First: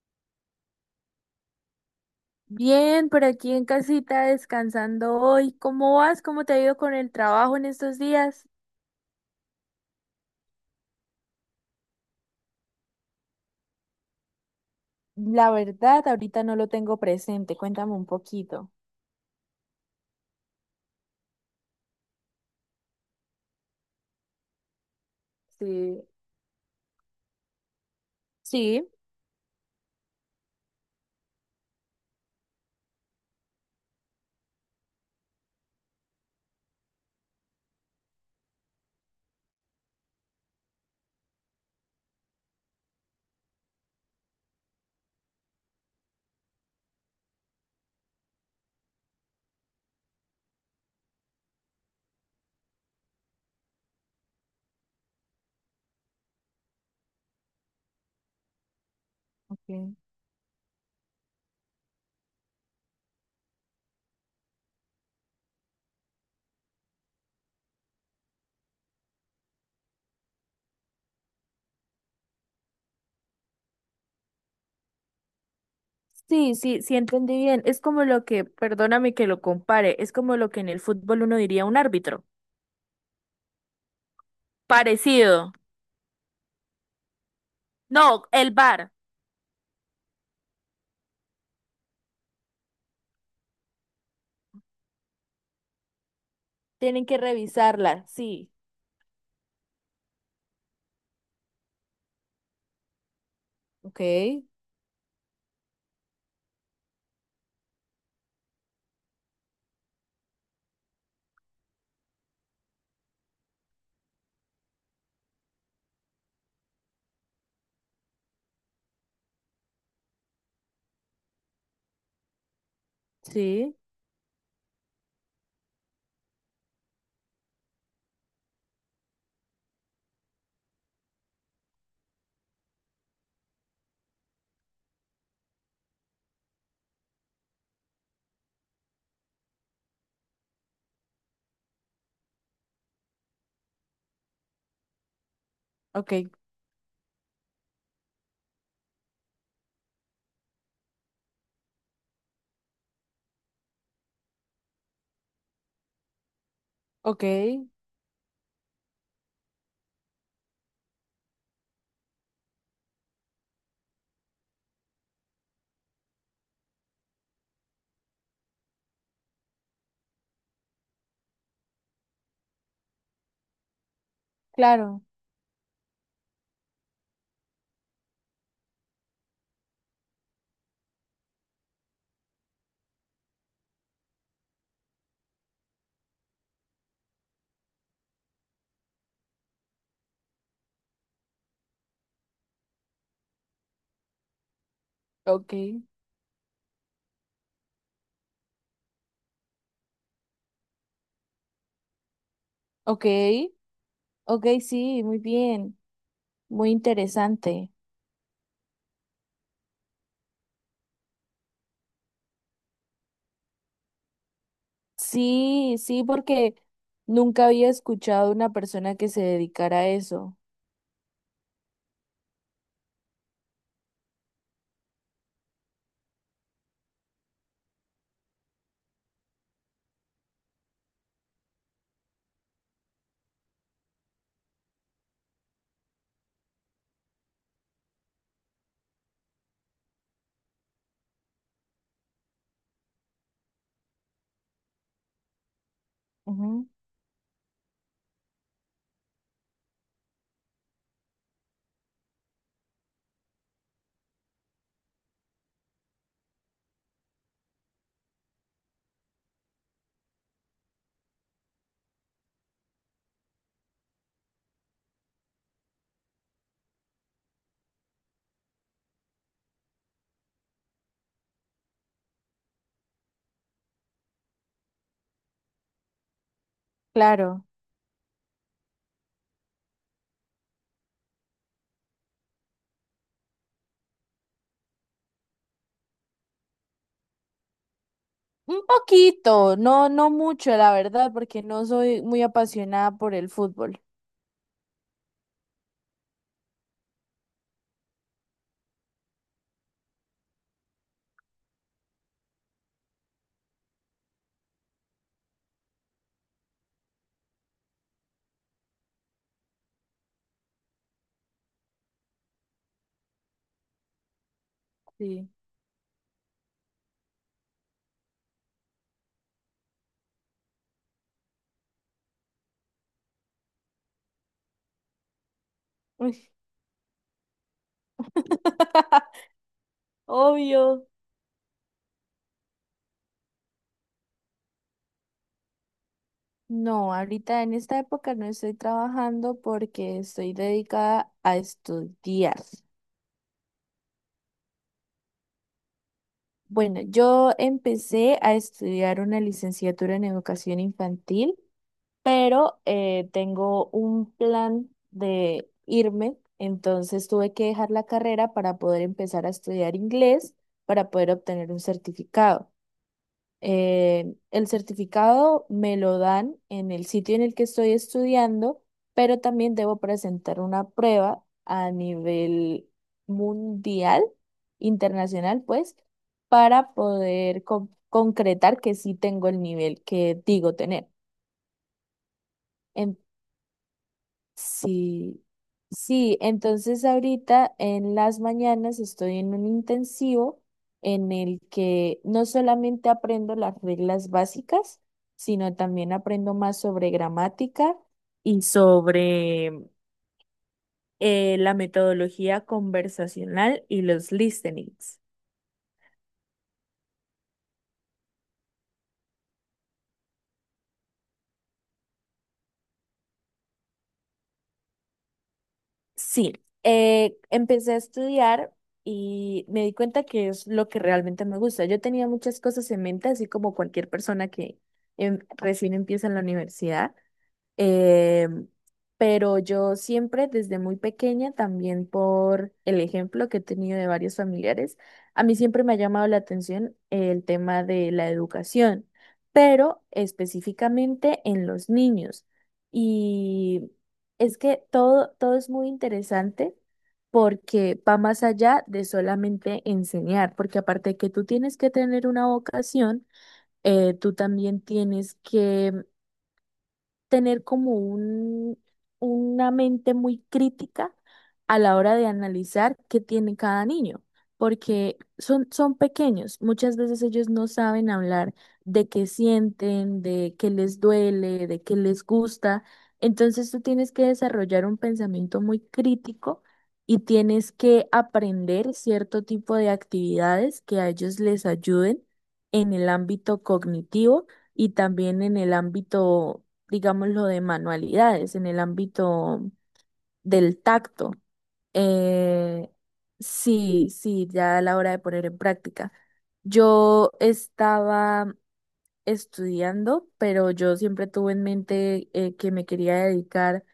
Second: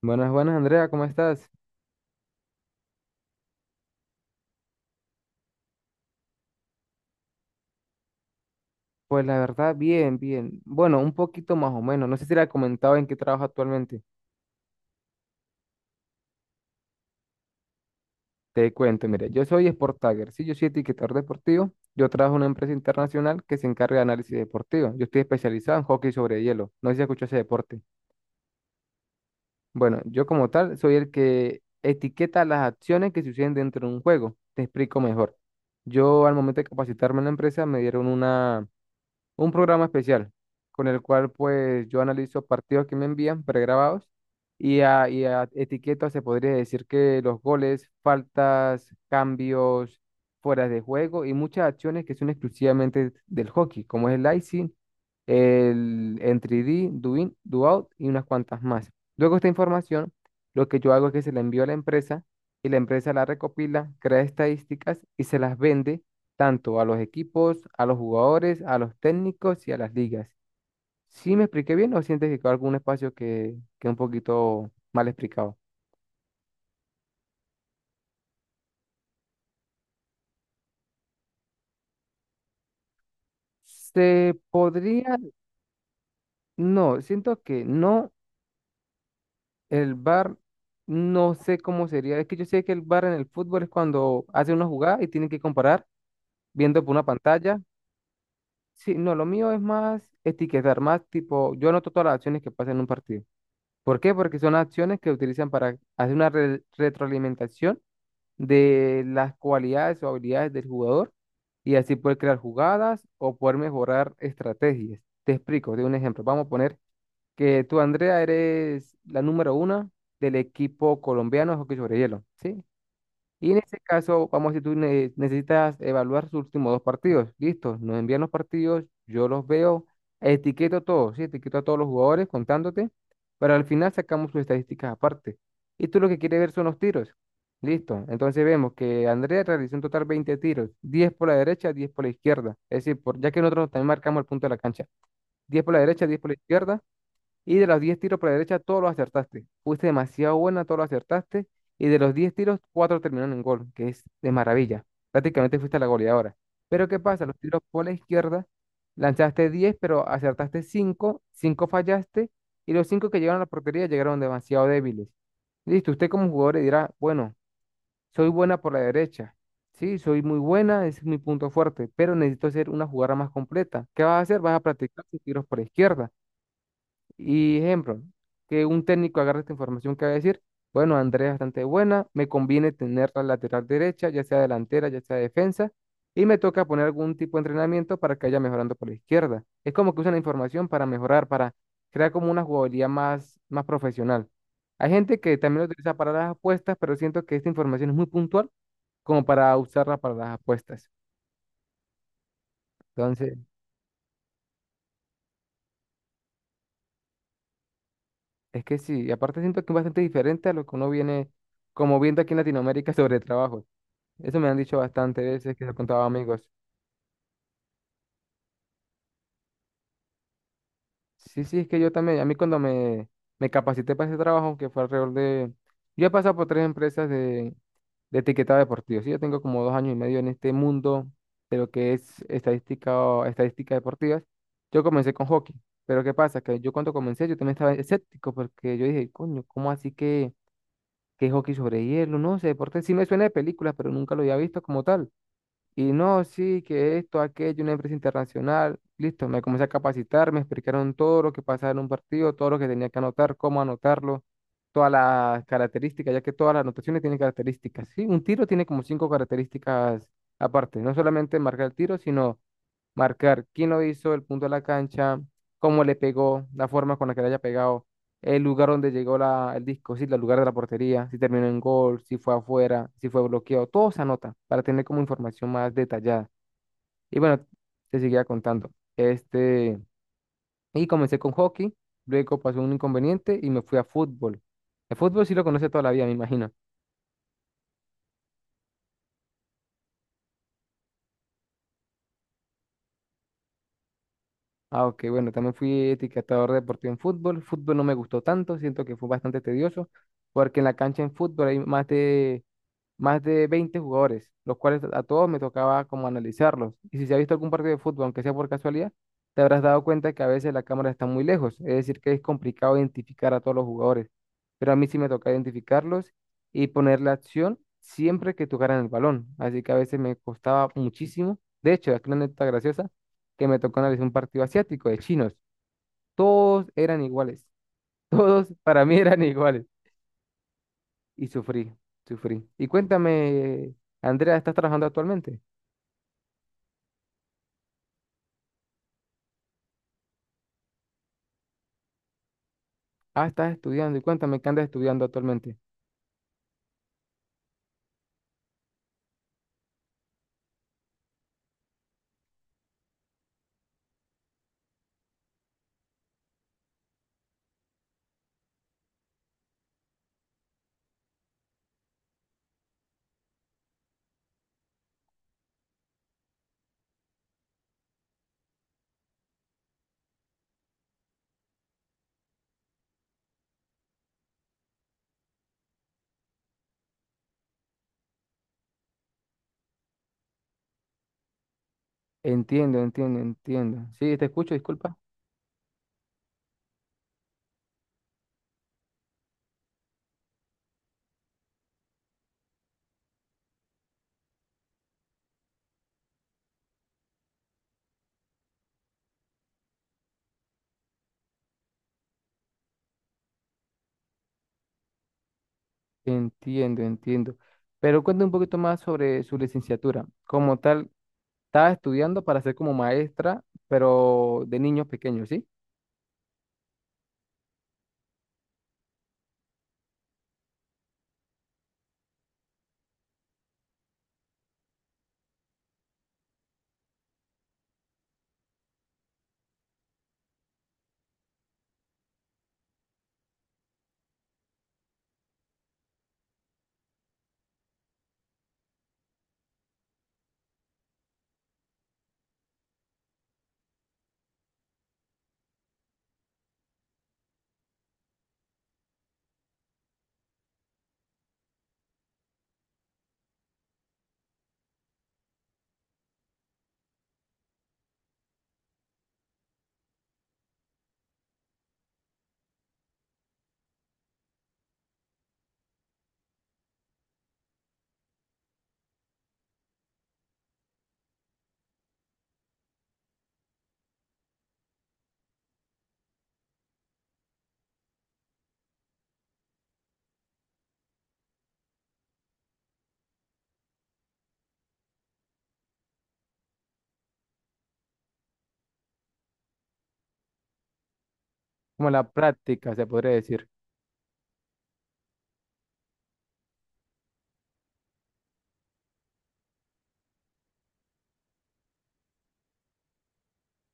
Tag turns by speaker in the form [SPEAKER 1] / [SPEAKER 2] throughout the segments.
[SPEAKER 1] Buenas, buenas, Andrea, ¿cómo estás?
[SPEAKER 2] Bien, por aquí en casita descansando hoy. ¿Cómo vas? ¿Cómo te ha ido con el trabajo en estos días?
[SPEAKER 1] Pues la verdad, bien, bien. Bueno, un poquito más o menos. No sé si le he comentado en qué trabajo actualmente.
[SPEAKER 2] La verdad, ahorita no lo tengo presente. Cuéntame un poquito.
[SPEAKER 1] Te cuento, mire yo soy Sport Tagger, sí, yo soy etiquetador deportivo. Yo trabajo en una empresa internacional que se encarga de análisis deportivo. Yo estoy especializado en
[SPEAKER 2] Sí.
[SPEAKER 1] hockey sobre hielo. No sé si escuchó ese deporte.
[SPEAKER 2] Sí.
[SPEAKER 1] Bueno, yo como tal soy el que etiqueta las acciones que suceden dentro de un juego. Te explico mejor. Yo al momento de capacitarme en la empresa me dieron una un programa especial con el cual pues yo analizo partidos que me envían pregrabados y a etiquetas se podría decir que los goles, faltas, cambios, fueras de juego y muchas acciones que son exclusivamente del hockey, como es el icing, el entry D, do in, do out y unas cuantas más. Luego esta
[SPEAKER 2] Okay.
[SPEAKER 1] información, lo que yo hago es que se la envío a la empresa y la empresa la recopila, crea estadísticas y se las vende tanto a los equipos, a los jugadores, a los técnicos y a las ligas. ¿Sí me expliqué bien o sientes que quedó algún espacio que un poquito mal explicado?
[SPEAKER 2] Sí, entendí bien. Es como perdóname que lo compare, es como lo que en el fútbol uno diría un árbitro.
[SPEAKER 1] Se podría,
[SPEAKER 2] Parecido.
[SPEAKER 1] no, siento que no,
[SPEAKER 2] No, el VAR.
[SPEAKER 1] el VAR, no sé cómo sería. Es que yo sé que el VAR en el fútbol es cuando hace una jugada y tienen que comparar viendo por una
[SPEAKER 2] Tienen que
[SPEAKER 1] pantalla.
[SPEAKER 2] revisarla, sí.
[SPEAKER 1] Sí, no, lo mío es más etiquetar, más tipo, yo anoto todas las acciones que pasan en un partido. ¿Por
[SPEAKER 2] Ok.
[SPEAKER 1] qué? Porque son acciones que utilizan para hacer una retroalimentación de las cualidades o habilidades del jugador y así poder crear jugadas o poder mejorar estrategias. Te explico, te doy un ejemplo. Vamos a poner que tú, Andrea, eres la número una del equipo colombiano de hockey sobre hielo, ¿sí? Y en
[SPEAKER 2] Sí.
[SPEAKER 1] ese caso, vamos a decir, necesitas evaluar sus últimos dos partidos. Listo, nos envían los partidos, yo los veo, etiqueto a todos, sí, etiqueto a todos los jugadores contándote, pero al final sacamos sus estadísticas aparte. Y tú lo que quieres ver son los tiros. Listo, entonces vemos que Andrea realizó en total 20 tiros, 10 por la derecha, 10 por la izquierda. Es decir, por, ya que nosotros también marcamos el punto de la cancha, 10 por la derecha,
[SPEAKER 2] Ok.
[SPEAKER 1] 10 por la izquierda, y de los 10 tiros por la derecha, todos los acertaste. Fuiste demasiado buena, todos los acertaste. Y de los 10 tiros, 4 terminaron en gol, que es de maravilla. Prácticamente fuiste la goleadora. Pero ¿qué
[SPEAKER 2] Ok.
[SPEAKER 1] pasa? Los tiros por la izquierda, lanzaste 10 pero acertaste cinco, 5 fallaste. Y los 5 que llegaron a la portería llegaron demasiado débiles. Listo, usted como jugador le dirá, bueno, soy buena por la derecha. Sí, soy muy buena, ese es mi punto fuerte, pero necesito hacer una jugada más completa. ¿Qué vas a hacer? Vas a
[SPEAKER 2] Claro.
[SPEAKER 1] practicar tus tiros por la izquierda. Y ejemplo, que un técnico agarre esta información que va a decir, bueno, Andrea es bastante buena, me conviene tener la lateral derecha, ya sea delantera, ya sea defensa, y me toca poner algún tipo de entrenamiento para que vaya mejorando por la izquierda. Es como que usan la información para mejorar, para crear como una jugabilidad más, más profesional. Hay gente que
[SPEAKER 2] Ok,
[SPEAKER 1] también lo utiliza para las apuestas, pero siento que esta información es muy puntual como para usarla para las apuestas.
[SPEAKER 2] ok,
[SPEAKER 1] Entonces,
[SPEAKER 2] ok, sí, muy bien. Muy interesante.
[SPEAKER 1] es que sí, y aparte siento que es bastante diferente a lo que uno viene como viendo aquí en Latinoamérica sobre trabajos. Eso me han dicho bastante veces que se
[SPEAKER 2] Sí,
[SPEAKER 1] lo
[SPEAKER 2] sí,
[SPEAKER 1] contaba a amigos.
[SPEAKER 2] porque nunca había escuchado una persona que se dedicara a eso.
[SPEAKER 1] Sí, sí, es que yo también, a mí cuando me capacité para ese trabajo, que fue alrededor de... Yo he pasado por tres empresas de etiquetado deportivo, sí, yo tengo como 2 años y medio en este mundo de lo que es estadística o estadísticas deportivas. Yo comencé con hockey, pero ¿qué pasa? Que yo cuando comencé yo también estaba escéptico porque yo dije, coño, ¿cómo así que hockey sobre hielo? No sé, deporte sí me suena de películas, pero nunca lo había visto como tal. Y no, sí,
[SPEAKER 2] Ujú.
[SPEAKER 1] que esto, aquello, una empresa internacional. Listo, me comencé a capacitar, me explicaron todo lo que pasaba en un partido, todo lo que tenía que anotar, cómo anotarlo, todas las características, ya que todas las anotaciones tienen características. Sí, un tiro tiene como cinco características aparte, no solamente marcar el tiro, sino marcar quién lo hizo, el punto de la cancha, cómo le pegó, la forma con la que le haya pegado, el lugar donde llegó la, el disco, sí, el lugar de la portería, si terminó en gol, si fue afuera, si fue bloqueado, todo se anota para tener como información más detallada. Y bueno,
[SPEAKER 2] Claro.
[SPEAKER 1] te seguía contando. Este, y comencé con hockey, luego pasó un inconveniente y me fui a fútbol. El fútbol sí lo conoce toda la vida, me imagino.
[SPEAKER 2] Un poquito, no, no mucho, la verdad, porque no soy muy apasionada por el fútbol.
[SPEAKER 1] Ah, ok, bueno, también fui etiquetador deportivo en fútbol. Fútbol no me gustó tanto, siento que fue bastante tedioso, porque en la cancha en fútbol hay más de 20 jugadores, los cuales a todos me tocaba como analizarlos. Y si se ha visto algún partido de fútbol, aunque sea por casualidad, te habrás dado cuenta que a veces la cámara está muy lejos, es decir, que es complicado identificar a todos los jugadores. Pero a mí sí me
[SPEAKER 2] Sí.
[SPEAKER 1] toca identificarlos y poner la acción siempre que tocaran el balón. Así que a veces me costaba muchísimo. De hecho, aquí una anécdota graciosa que me tocó analizar un partido asiático de chinos.
[SPEAKER 2] Uy.
[SPEAKER 1] Todos eran iguales. Todos para mí eran iguales.
[SPEAKER 2] Obvio.
[SPEAKER 1] Y sufrí, sufrí. Y cuéntame, Andrea, ¿estás trabajando actualmente?
[SPEAKER 2] No, ahorita en esta época no estoy trabajando porque estoy dedicada a estudiar.
[SPEAKER 1] Ah, estás estudiando. Y cuéntame, ¿qué andas estudiando actualmente?
[SPEAKER 2] Bueno, yo empecé a estudiar una licenciatura en educación infantil, pero tengo un plan de irme, entonces tuve que dejar la carrera para poder empezar a estudiar inglés, para poder obtener un certificado. El certificado me lo dan en el sitio en el que estoy estudiando, pero también debo presentar una prueba a nivel mundial, internacional, pues, para poder concretar que sí tengo el nivel que digo tener.
[SPEAKER 1] Entiendo, entiendo, entiendo. Sí, te escucho, disculpa.
[SPEAKER 2] Sí, sí, entonces ahorita en las mañanas estoy en un intensivo en el que no solamente aprendo las reglas básicas, sino también aprendo más sobre gramática y sobre la metodología conversacional y los listenings.
[SPEAKER 1] Entiendo, entiendo. Pero cuéntame un poquito más sobre su licenciatura. Como tal, estaba estudiando para ser como maestra, pero de niños pequeños, ¿sí?
[SPEAKER 2] Sí, empecé a estudiar y me di cuenta que es lo que realmente me gusta. Yo tenía muchas cosas en mente, así como cualquier persona que recién empieza en la universidad, eh, pero yo siempre, desde muy pequeña, también por el ejemplo que he tenido de varios familiares, a mí siempre me ha llamado la atención el tema de la educación, pero específicamente en los niños. Y es que todo es muy interesante porque va más allá de solamente enseñar, porque aparte de que tú tienes que tener una vocación, tú también tienes que tener una mente muy crítica a la hora de analizar qué tiene cada niño, porque son pequeños, muchas veces ellos no saben hablar de qué sienten, de qué les duele, de qué les gusta, entonces tú tienes que desarrollar un pensamiento muy crítico. Y tienes que aprender cierto tipo de actividades que a ellos les ayuden en el ámbito cognitivo y también en el ámbito, digamos, lo de manualidades en el ámbito del tacto.
[SPEAKER 1] Como la
[SPEAKER 2] Eh,
[SPEAKER 1] práctica, se podría decir.
[SPEAKER 2] sí, sí, ya a la hora de poner en práctica. Yo estaba estudiando, pero yo siempre tuve en mente que me quería dedicar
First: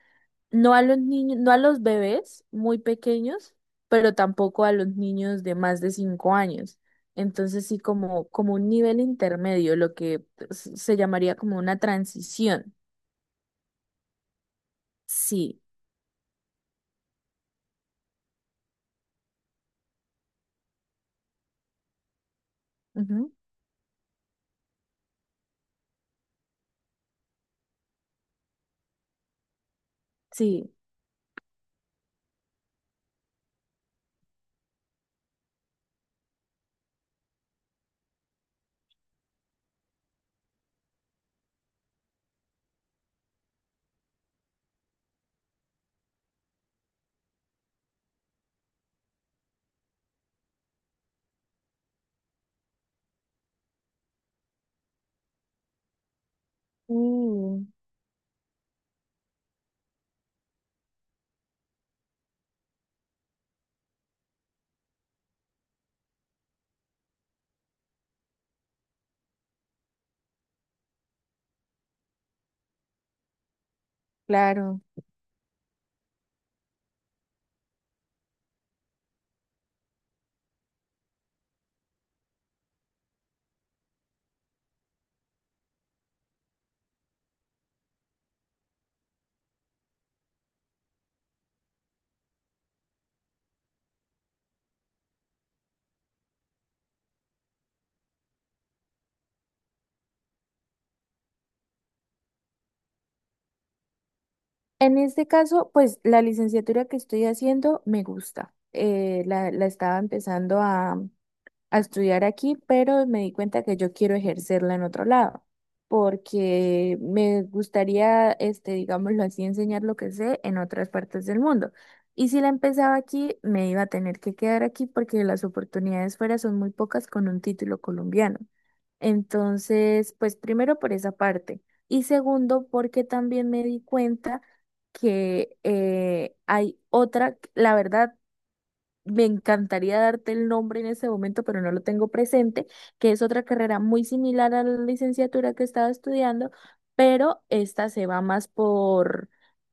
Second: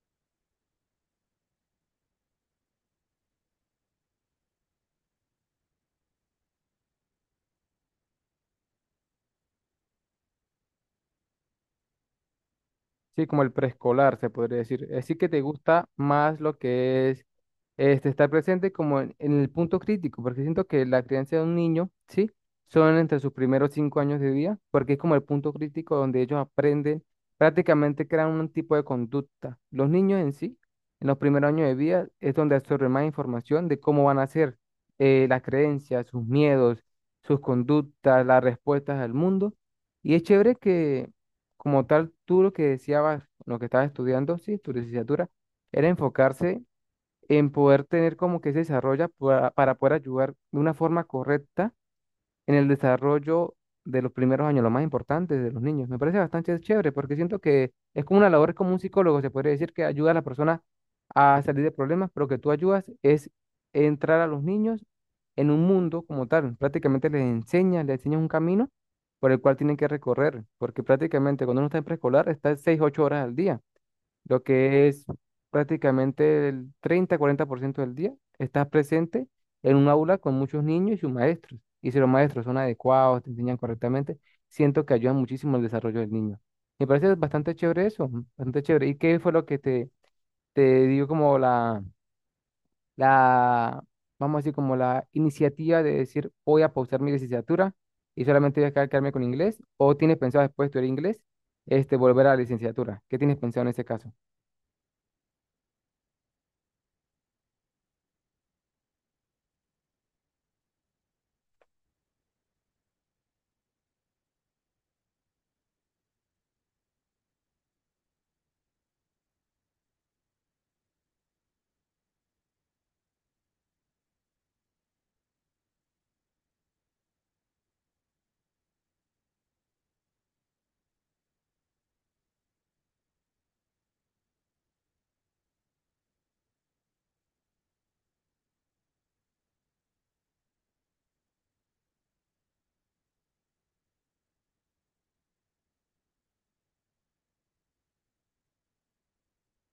[SPEAKER 2] no a los niños, no a los bebés muy pequeños, pero tampoco a los niños de más de 5 años. Entonces sí, como un nivel intermedio, lo que se llamaría como una transición.
[SPEAKER 1] Sí, como el preescolar, se podría decir. Así que te
[SPEAKER 2] Sí.
[SPEAKER 1] gusta más lo que es este, estar presente como en el punto crítico, porque siento que la crianza de un niño, ¿sí? Son entre sus primeros 5 años de vida, porque es como el punto crítico donde ellos aprenden, prácticamente crean un tipo de conducta. Los niños en sí,
[SPEAKER 2] Sí.
[SPEAKER 1] en los primeros años de vida, es donde absorben más información de cómo van a ser las creencias, sus miedos, sus conductas, las respuestas al mundo. Y es chévere que como tal, tú lo que deseabas, lo que estabas estudiando, sí, tu licenciatura, era enfocarse en poder tener como que ese desarrollo para poder ayudar de una forma correcta en el desarrollo de los primeros años, lo más importante de los niños. Me parece bastante chévere porque siento
[SPEAKER 2] Mm,
[SPEAKER 1] que es como una labor, es como un psicólogo, se podría decir que ayuda a las personas a salir de problemas, pero que tú ayudas es entrar a los niños en un mundo como tal. Prácticamente les enseñas un camino por el cual tienen que recorrer, porque prácticamente cuando uno está en preescolar está 6, 8 horas al día lo
[SPEAKER 2] claro.
[SPEAKER 1] que es prácticamente el 30, 40% del día, estás presente en un aula con muchos niños y sus maestros. Y si los maestros son adecuados, te enseñan correctamente, siento que ayudan muchísimo el desarrollo del niño. Me parece bastante chévere eso, bastante chévere. ¿Y qué fue lo que te dio como la, vamos a decir, como la iniciativa de decir, voy a pausar mi licenciatura y solamente voy a quedarme con inglés? ¿O tienes pensado después de estudiar inglés, este, volver a la licenciatura? ¿Qué tienes pensado en ese caso?
[SPEAKER 2] En este caso, pues la licenciatura que estoy haciendo me gusta. La estaba empezando a estudiar aquí, pero me di cuenta que yo quiero ejercerla en otro lado, porque me gustaría, este, digámoslo así, enseñar lo que sé en otras partes del mundo. Y si la empezaba aquí, me iba a tener que quedar aquí porque las oportunidades fuera son muy pocas con un título colombiano. Entonces, pues primero por esa parte. Y segundo, porque también me di cuenta que hay otra, la verdad, me encantaría darte el nombre en ese momento, pero no lo tengo presente, que es otra carrera muy similar a la licenciatura que estaba estudiando, pero esta se va más por,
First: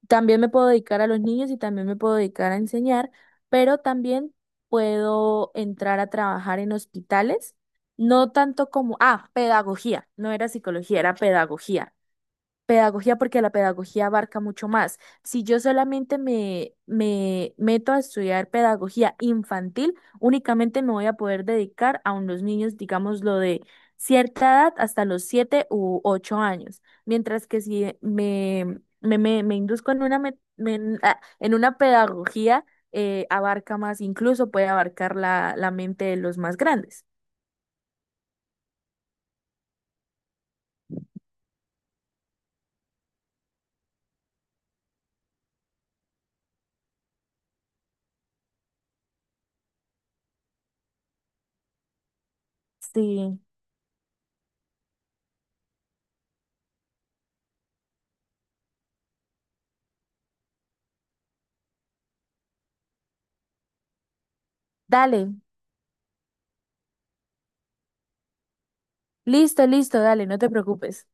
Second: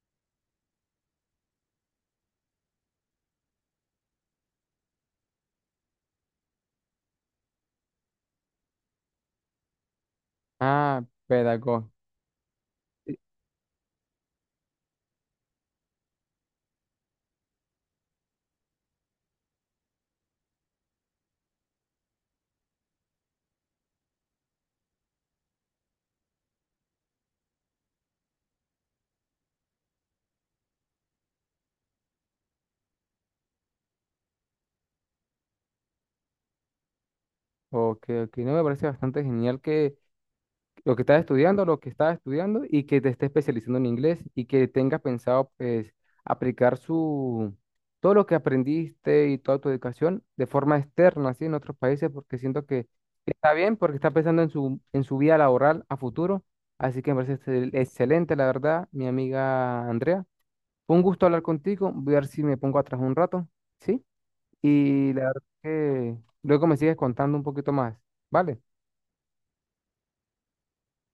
[SPEAKER 2] también me puedo dedicar a los niños y también me puedo dedicar a enseñar, pero también puedo entrar a trabajar en hospitales, no tanto como, ah, pedagogía, no era psicología,
[SPEAKER 1] Ah,
[SPEAKER 2] era
[SPEAKER 1] pedagogo.
[SPEAKER 2] pedagogía. Pedagogía porque la pedagogía abarca mucho más. Si yo solamente me meto a estudiar pedagogía infantil, únicamente me voy a poder dedicar a unos niños, digamos, lo de cierta edad hasta los 7 u 8 años. Mientras que si me induzco en una, me- me- en ah, en una pedagogía, abarca más, incluso puede abarcar la mente de los más grandes.
[SPEAKER 1] Ok, ok. No, me parece bastante genial que lo que estás estudiando, lo que estás estudiando y que te estés especializando en inglés y que tengas pensado, pues, aplicar su, todo lo que aprendiste y toda tu educación de forma externa, así en otros países, porque siento que
[SPEAKER 2] Sí,
[SPEAKER 1] está bien, porque está pensando en su vida laboral a futuro. Así que me parece excelente, la verdad, mi amiga Andrea. Fue un gusto hablar contigo. Voy a ver si me pongo atrás un rato, ¿sí? Y la
[SPEAKER 2] dale,
[SPEAKER 1] verdad que luego me sigues contando un poquito más, ¿vale?
[SPEAKER 2] listo, listo, dale, no te preocupes.